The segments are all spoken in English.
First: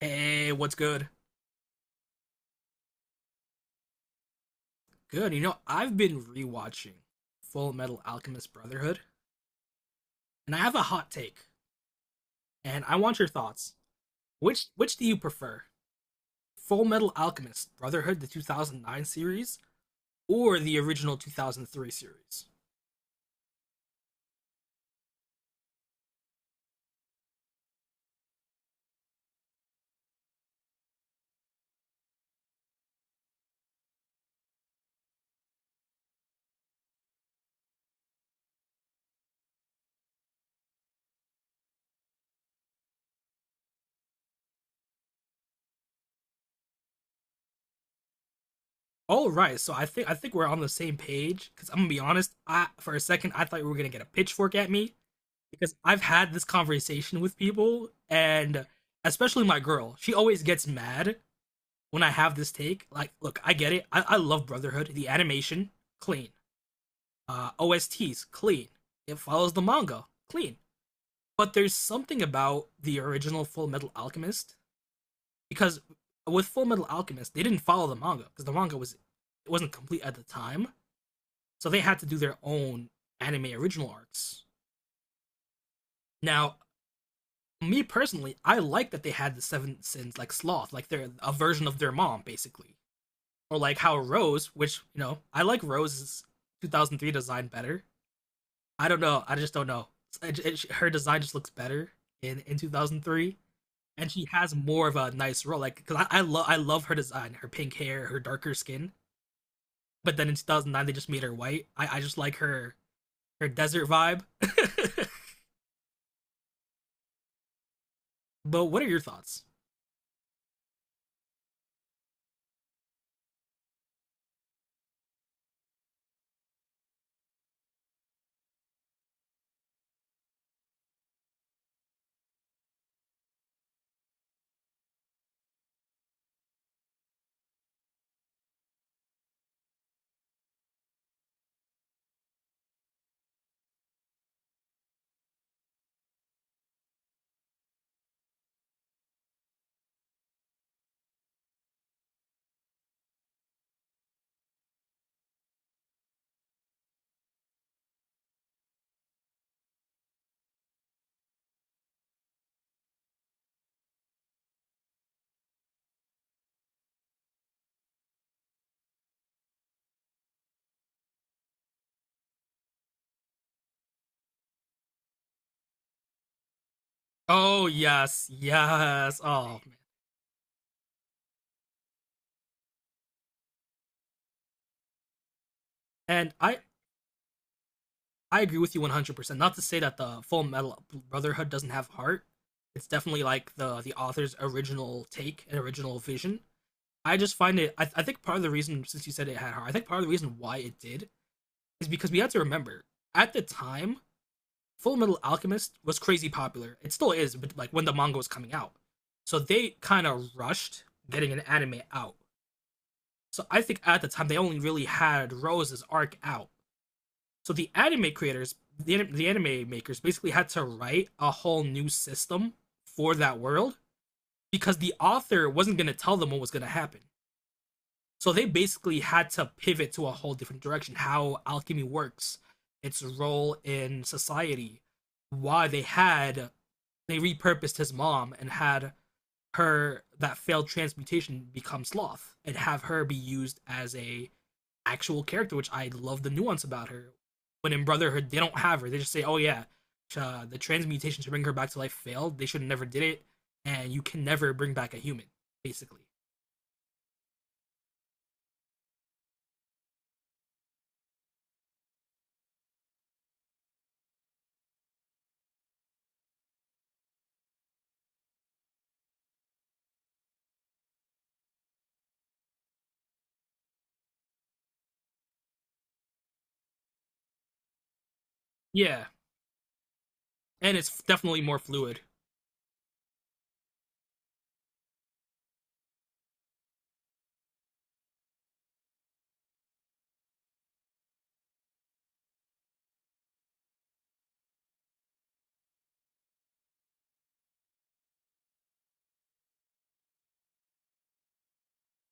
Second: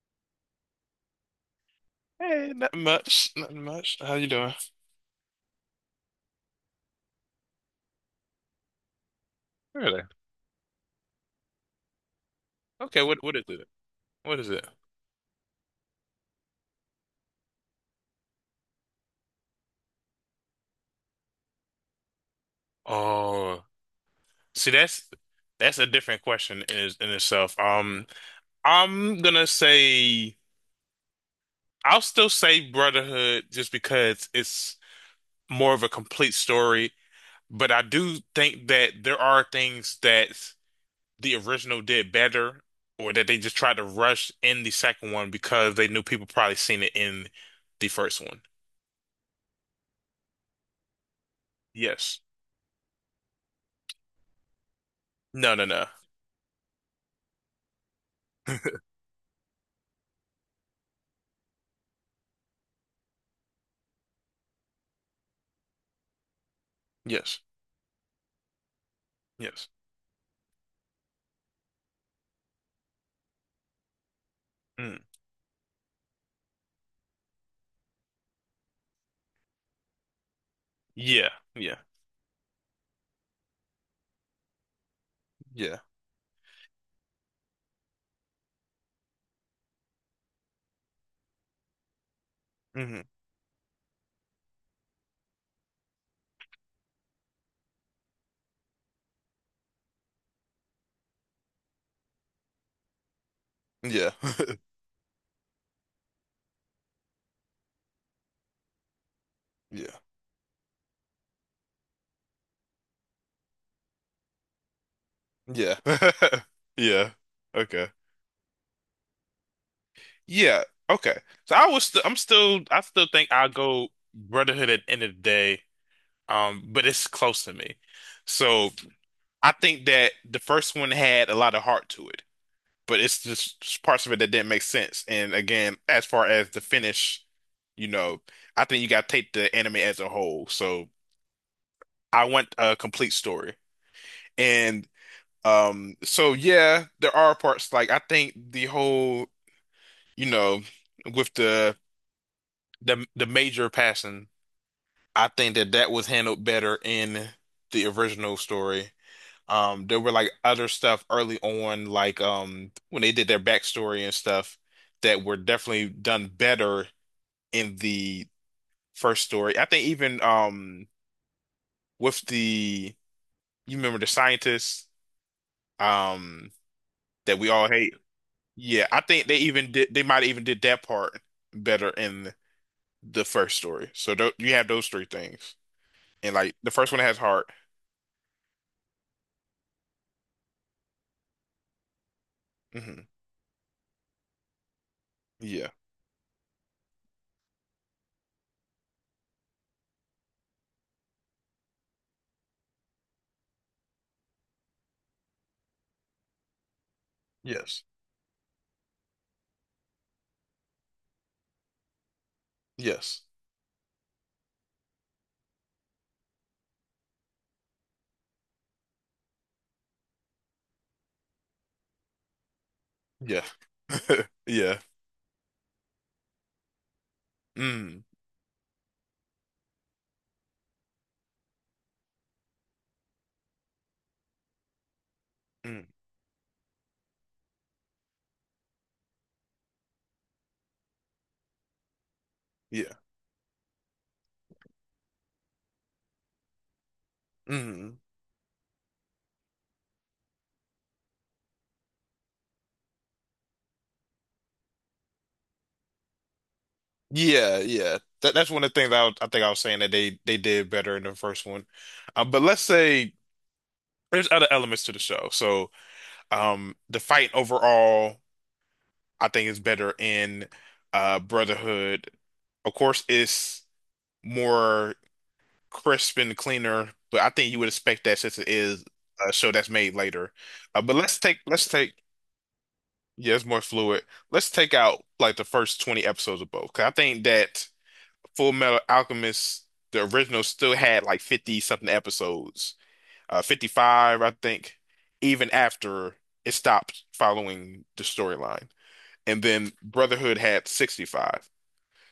Hey, what's good? Hey, nothing much. Nothing much. How you doing? Good. You know, I've been rewatching Full Metal Alchemist Brotherhood, Really? and I have a hot take, and I Okay, want what your what is it? thoughts. What is it? Which do you prefer? Full Metal Alchemist Brotherhood, the 2009 series, or the original 2003 series? Oh, see, that's a different question in itself. I'm gonna say I'll still say Brotherhood just because it's more of a complete story, but I do think that there are things that the original did better or that they just tried to rush in the second one because they knew people probably seen it in the first one. All right, so I think we're on the same page because I'm gonna be Yes. honest. I for a second I thought you were gonna get a pitchfork at me No, no, because no. I've had this conversation with people, and especially my girl. She always gets mad when I have this take, like, look, I get it. I love Brotherhood. The animation, clean. Yes. OSTs, clean. It follows the Yes. manga, clean. But there's something about the original Full Metal Alchemist Mm. because with Full Metal Alchemist, they didn't follow the manga because the manga was it wasn't complete at the time, Yeah. so Yeah. they had to do their own anime original arcs. Yeah. Now, me personally, I like that they had the Seven Sins like Sloth, like they're a version of their mom, basically. Hmm. Or like how Rose, which you know I like Rose's 2003 design better. I don't know. I just don't know. Her design just looks better in 2003, Yeah. and she has more of a nice role. Like because I love her design, her pink hair, her darker skin. Yeah. But then in 2009 they just made her white. I just like her desert vibe. Yeah. Yeah. Okay. But what are your thoughts? Yeah. Okay. So I was st I'm still I still think I'll go Brotherhood at the end of the day. But it's close to me. So I think that the first one had a lot of heart to it, but it's just parts of it that didn't make sense. And again, as far as the finish, you know, I think you gotta take the anime as a whole. So I want a complete story. And So yeah, there are parts like I think the whole, you know, with the the major passing, I think that that was handled better in the original story. There were like other stuff early on, like when they did their backstory and stuff that were definitely done better in the first story. I think even with the you remember the scientists um that we Oh all hate. yes, Yeah, I yes. think Oh, man. They might even did that part better in the first story. So you have those three things. And And like the first one has heart. I agree with you 100%. Not to say that the Full Metal Brotherhood doesn't have heart. It's Hmm. definitely like the author's original take and Yeah. original vision. I just find it I think part of the reason since you said it had heart, I think part of the reason why it did is because we had to remember at the time Full Metal Alchemist was crazy popular. It still is, but like when Yes. the manga was coming out. So they kind of rushed getting an anime out. Yes. So I think at the time they only really had Rose's arc out. So the anime creators, the anime makers, basically had to write a whole new system for that Yeah. world because Yeah. the author wasn't going to tell them what was going to happen. Mm. So they basically had to pivot to a whole different direction how alchemy works, its role in society, why they Mm. had they repurposed his mom and had her that failed transmutation become sloth and have Yeah. her be used as a actual character, which I love the nuance about her. When in Mm. Brotherhood, they don't have her. They just say, "Oh yeah, the transmutation to bring her back to life failed. They should have never did it, and you can never bring back a human, basically." Yeah, yeah. That that's one of the things I think I was saying that they did better in the first one. But let's say there's other elements to the show. So the fight overall I think is better in Brotherhood. Of course, it's more crisp and cleaner, but I think you would expect that since it is Yeah, a show that's made later. and Uh, but it's let's take definitely more let's take fluid. yeah, it's more fluid. Let's take out like the first 20 episodes of both. 'Cause I think that Full Metal Alchemist, the original, still had like 50 something episodes, 55, I think, even after it stopped following the storyline. And then Brotherhood had 65.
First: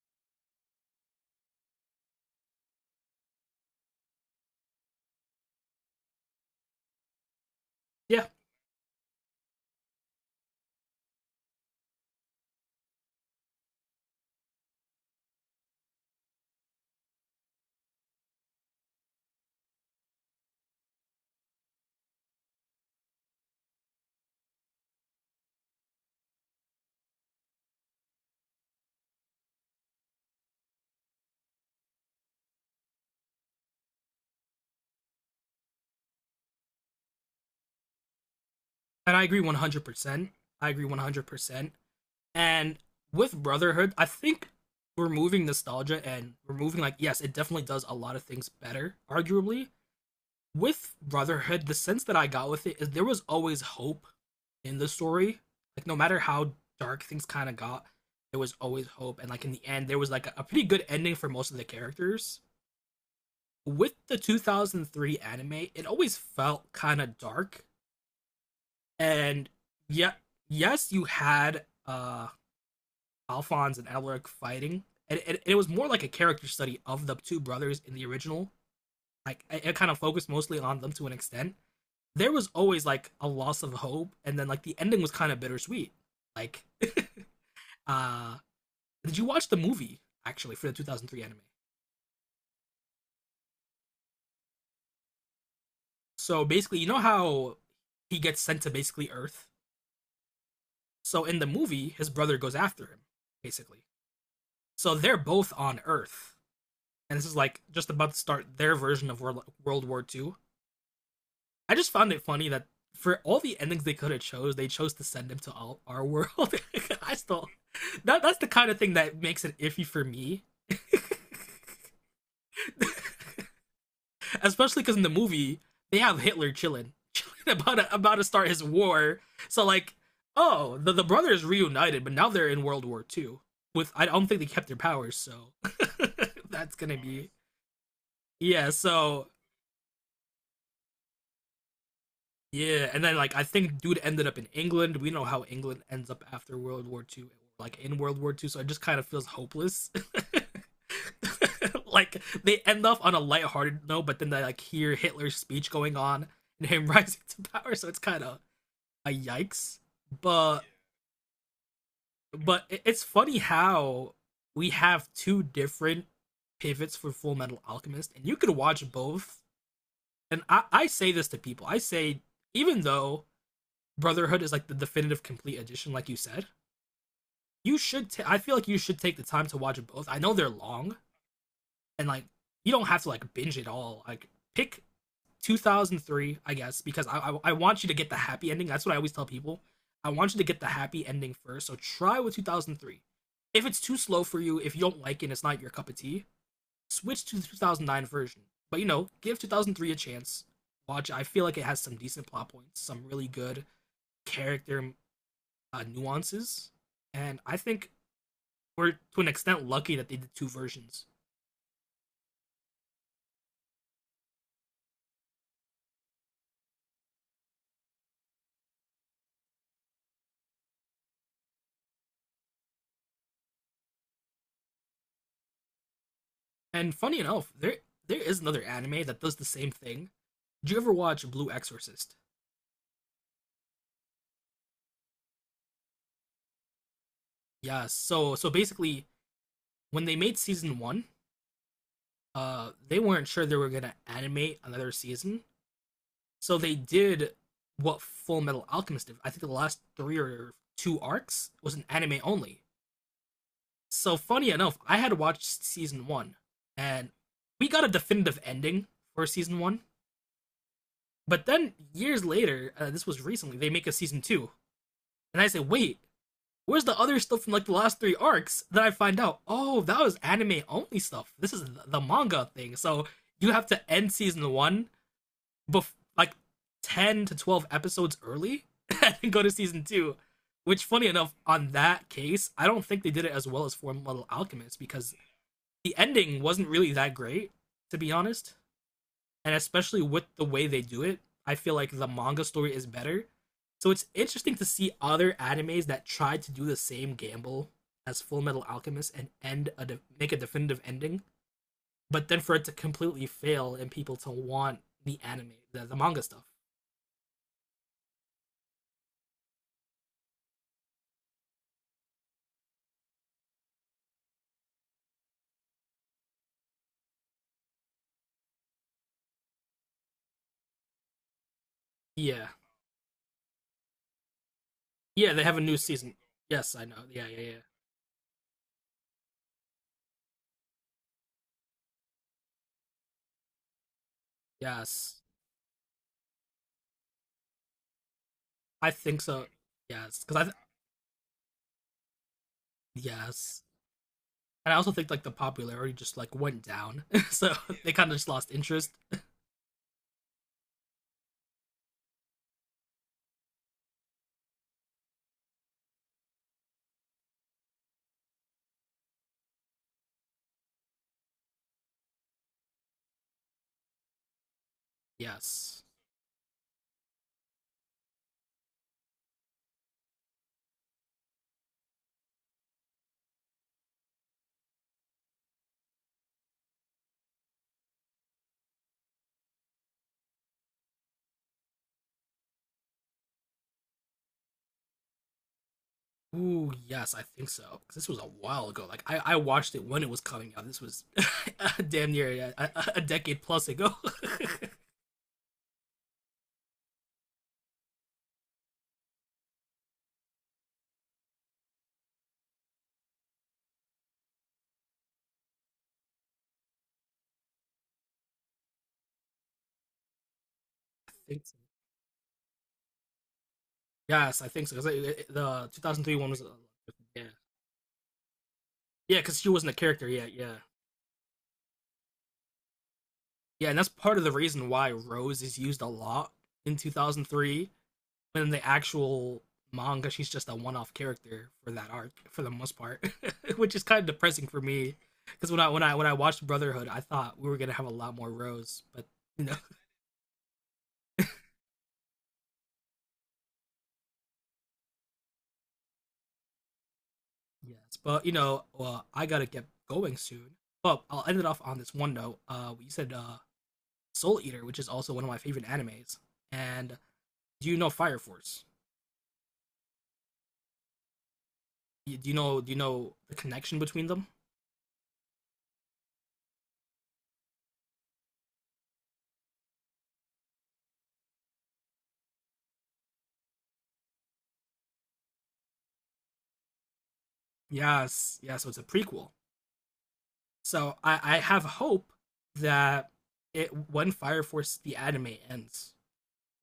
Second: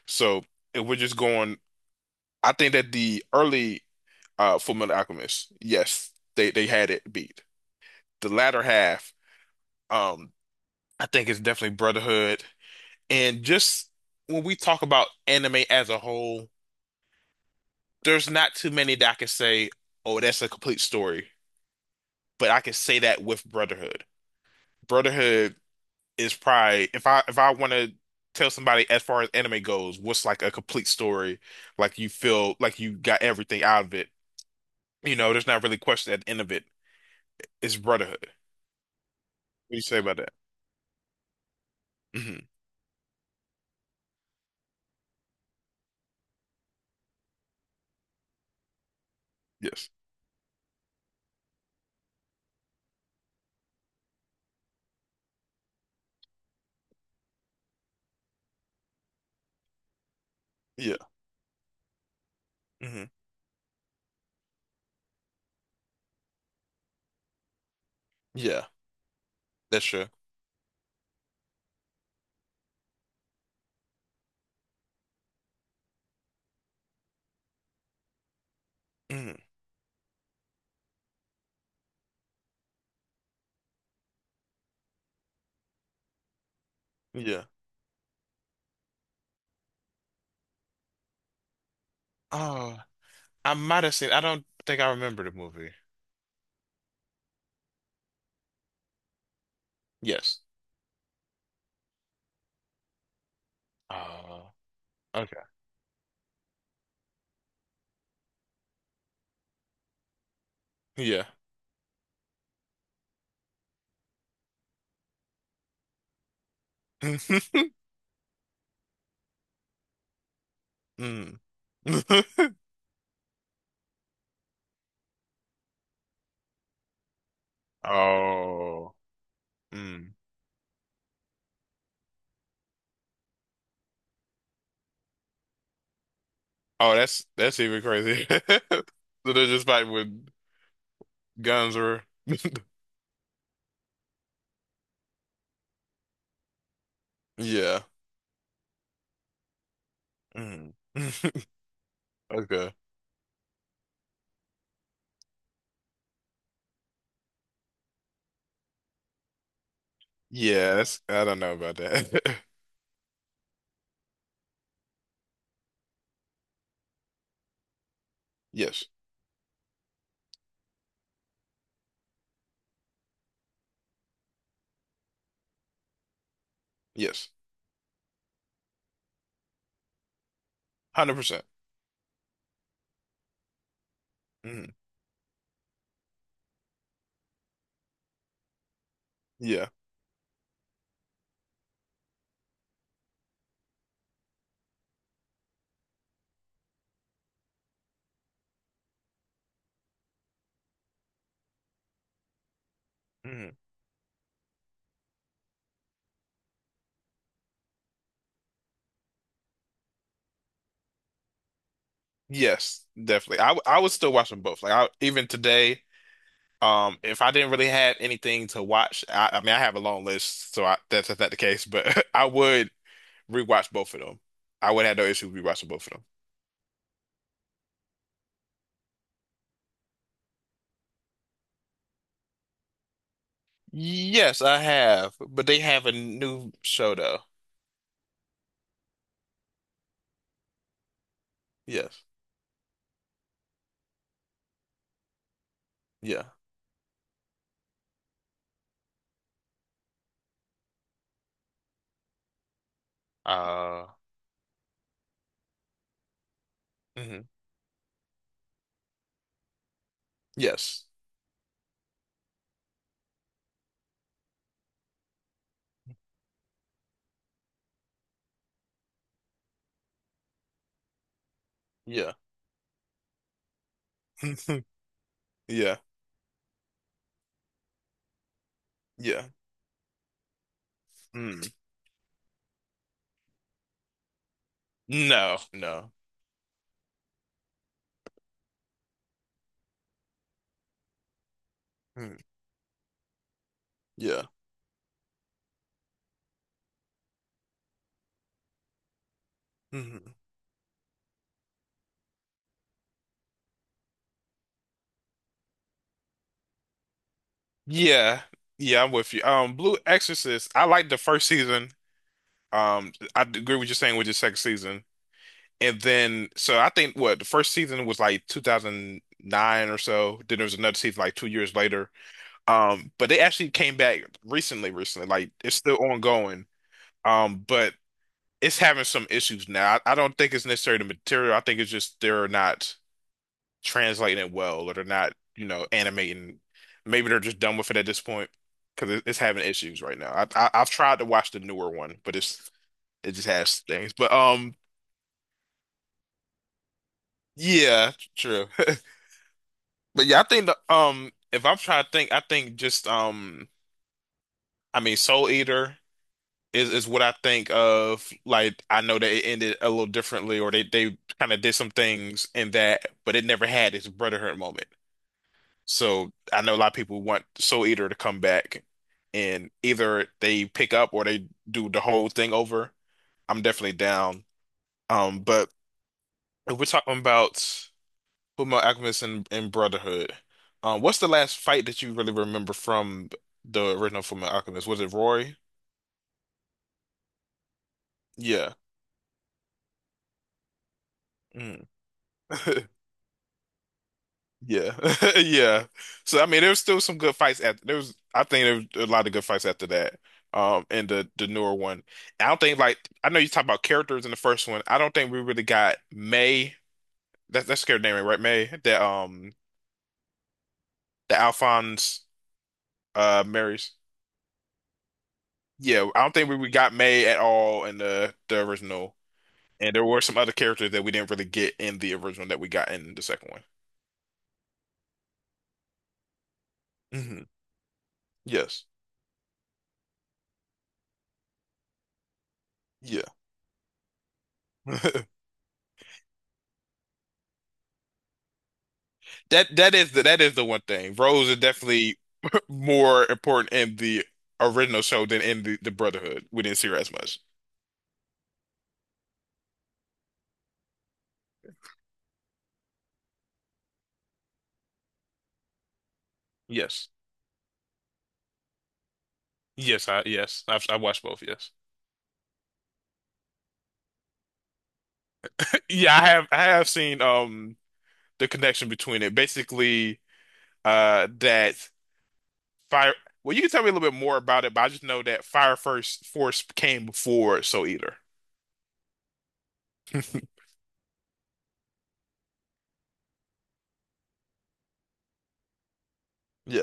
So if we're just going, I think that the early Full Metal Alchemist. Yes, they had it beat. Yeah, The latter half, um, I think it's definitely Brotherhood. And just when we talk about anime as a whole, there's not too many that I can say, oh, that's a complete story. But I can say that with Brotherhood. Brotherhood is probably if I want to tell somebody as far as anime goes, what's like a complete story, like you feel like you got everything out of it. You know, there's not really question at the end of it. It's Brotherhood. What and I agree do you say about 100%. that? I agree 100%. Hmm. And with Brotherhood, I think removing nostalgia and removing like yes, it definitely does a lot of things better, arguably. Yes. With Brotherhood, the sense that I got with it is there was always hope in the story. Like no matter how dark things kind of got, there was always hope. And like in the end, there was like a pretty good Yeah. ending for most of the characters. Hmm. With the 2003 anime, it always felt kind of dark. Yeah. And That's true. yeah, yes, you had Alphonse and Alaric fighting, and it was more like a character study of the two brothers in the original. Hmm. Like it kind of focused mostly on them to an extent there was always like a loss of hope, and then like the ending was kind of bittersweet. Like, Yeah. uh, did you watch the movie actually for the 2003 anime? Oh, I might have seen. I don't think I remember the movie. So basically, you know how he gets sent to basically Earth. Yes. So in the movie, his brother goes after him, basically. Oh. So they're Okay. both on Earth, and this is like just about to start their version of World War II. Yeah. I just found it funny that for all the endings they could have chose, they chose to send him to all, our world. I still that that's the kind of thing that makes it iffy for me Mm. especially because in the movie they have Hitler chilling, chilling about to start his Oh. war. So like, Mm. oh, the brothers reunited, but now they're in World War II. With I don't think they kept their powers, so that's Oh, gonna be that's even crazy. yeah. So So they're just fighting with guns or yeah, and then like I think dude ended up in England. We know how England ends up after World War II, like yeah. in World War II. So it just kind of feels hopeless. Mm. Like they Okay. end off on a lighthearted note, but then they like hear Hitler's speech going on and him rising to power. So it's kind of a yikes. But Yeah, that's I don't know about that. but it's funny how we have two different pivots for Full Metal Alchemist, and you could Yes. watch both. And I say this to people. I say even though Brotherhood is like the definitive complete edition, like you said, Yes. you should. Ta- I feel like you should take the time to watch both. I know they're long, 100%. and like you don't have to like binge it all. Like Mm. pick 2003, I guess, because I want you to get the happy ending. That's what I always tell people. Yeah. I want you to get the happy ending first. So try with 2003. If it's too slow for you, if you don't like it, and it's not your cup of tea. Switch to the 2009 version. But you know, give 2003 a chance. Watch. I feel like it has some decent plot points, some really good character nuances, and I think we're to an extent lucky that they did two versions. Yes, definitely. I would still watch them both. Like I, even today, if I didn't really have anything to watch, I mean, I have a long list, so I, that's not the case. But I would rewatch both of them. I would have no issue rewatching both of them. And funny enough, there is another anime that does the same thing. Did you ever watch Blue Exorcist? Yes, I have, but they have a new show though. Yeah. So so basically, when they made season one, Yes, they weren't sure they were gonna animate another season, yeah. so they did what Full Metal Alchemist did. I think the last three or two arcs was an anime only. Uh, So funny enough, I had watched season one, and mhm. we got a definitive ending for season one. Yes, But then years later, this was recently, they make a season two, and I say, wait, where's the other stuff from like the last three arcs? Then I find out, oh, that was anime only stuff. This is the yeah, manga thing. So you have to end season one, yeah, bef- like 10 to 12 episodes early, yeah. and go to season two. Which, funny enough, Mm. on that case, I don't think they did it as well as Full Metal Alchemist because No, no. the ending wasn't really that great, to be honest and especially with the way they do it, I feel like the Mm. manga story is better. So it's Yeah. interesting to see other animes that tried to do the same gamble as Full Metal Alchemist and end Mm-hmm. make a definitive ending, but then for it to completely fail and people to want the anime, the manga stuff. Yeah, yeah, I'm with you. Blue Exorcist, I liked the first season. I agree with you saying with the second season, and then so I think what the first season was like 2009 or so. Then there was another season like 2 years later. Yeah, But they actually came back recently, recently. Like yeah, they it's have a new still season. ongoing. Yes, I know. Yeah, yeah, yeah. But it's having some issues now. I don't think it's necessarily the material. I think it's just they're not translating it well or they're not, Yes, you know, animating. Maybe they're just done with it at this point I because it's think having so. issues right now. Yes, because I've tried to watch the newer one, but it just has yes, things. But and I also think like the popularity just like went down, so they yeah, kind of just true. lost interest. But yeah, I think the if I'm trying to think, I think just I mean, Soul Eater is what I think of. Like I know that it ended a little differently, or they kind of did some things in that, but it never had its Brotherhood moment. Yes. So I know a lot of people want Soul Eater to come back and either they pick up or they do the whole thing over. I'm definitely down. But if we're talking about Fullmetal Alchemist and Brotherhood, what's the last fight that you really remember from the original Fullmetal Alchemist? Was it Roy? Ooh, yes, I think so. 'Cause this was a Yeah. while ago. Like I watched it when it was coming out. This was Mm. damn near a decade plus ago. I Yeah, yeah. So I mean, there was still some good fights after. There was, I think, there was a lot of good fights after that. And the newer one, I don't think like I know you talk about characters in the first one. I don't think we really got May. That's her name, right? May that the think so. Alphonse marries. Yes, I think so. 'Cause the Yeah, I don't 2003 think one was we got May at yeah, all in the original. yeah, because she wasn't a And there were character some yet. other Yeah, characters that we didn't really get in the original that we got in the second one. yeah, and that's part of the reason why Rose is used a lot in Hmm. 2003. In the Yes. actual manga she's just a one-off character for that arc for the most part. Yeah. Which is kind of depressing for me because when I watched Brotherhood I thought we were gonna have a lot more Rose but you know. That that is the one thing. Rose is definitely more important in the original show than in the Brotherhood. We didn't see her as much. Yes, but you know, well, I gotta get going soon but I'll end it off on this one note. You said Soul Eater, which is also one of my favorite animes, Yes. and do you know Fire Force? Yes, I yes. I've I watched both, yes. Do you know the connection between them? Yeah, I have seen the connection between it. Basically, that Fire well you can tell me a little bit more about it, but I just know that Fire First Force came before Soul Eater. Yes, yeah, so it's a prequel. So I have hope that it when Fire Force the anime ends,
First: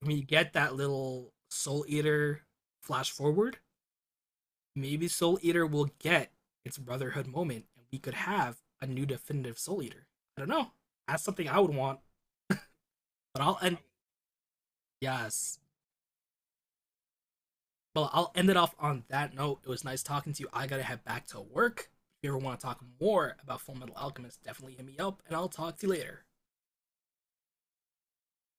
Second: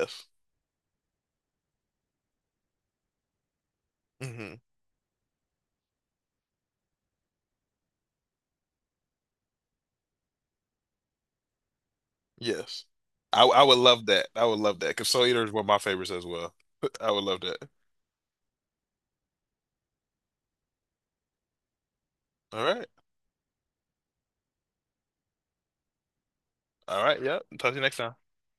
when you get that little Soul Eater flash forward, Hmm. maybe Soul Eater will get its brotherhood moment, and we could have a new definitive Soul Eater. I don't know. That's something I would want, Yes. but I'll I end. would love that. I would love that because Soul Eater is Yes, one of my favorites as well. I would love that. well, I'll end it off on that note. It was nice talking to you. I gotta head back to work. If you ever want to All talk right. more about Full Metal Alchemist, definitely hit me up, and I'll talk to you later. All right. Yeah. Talk to you next time.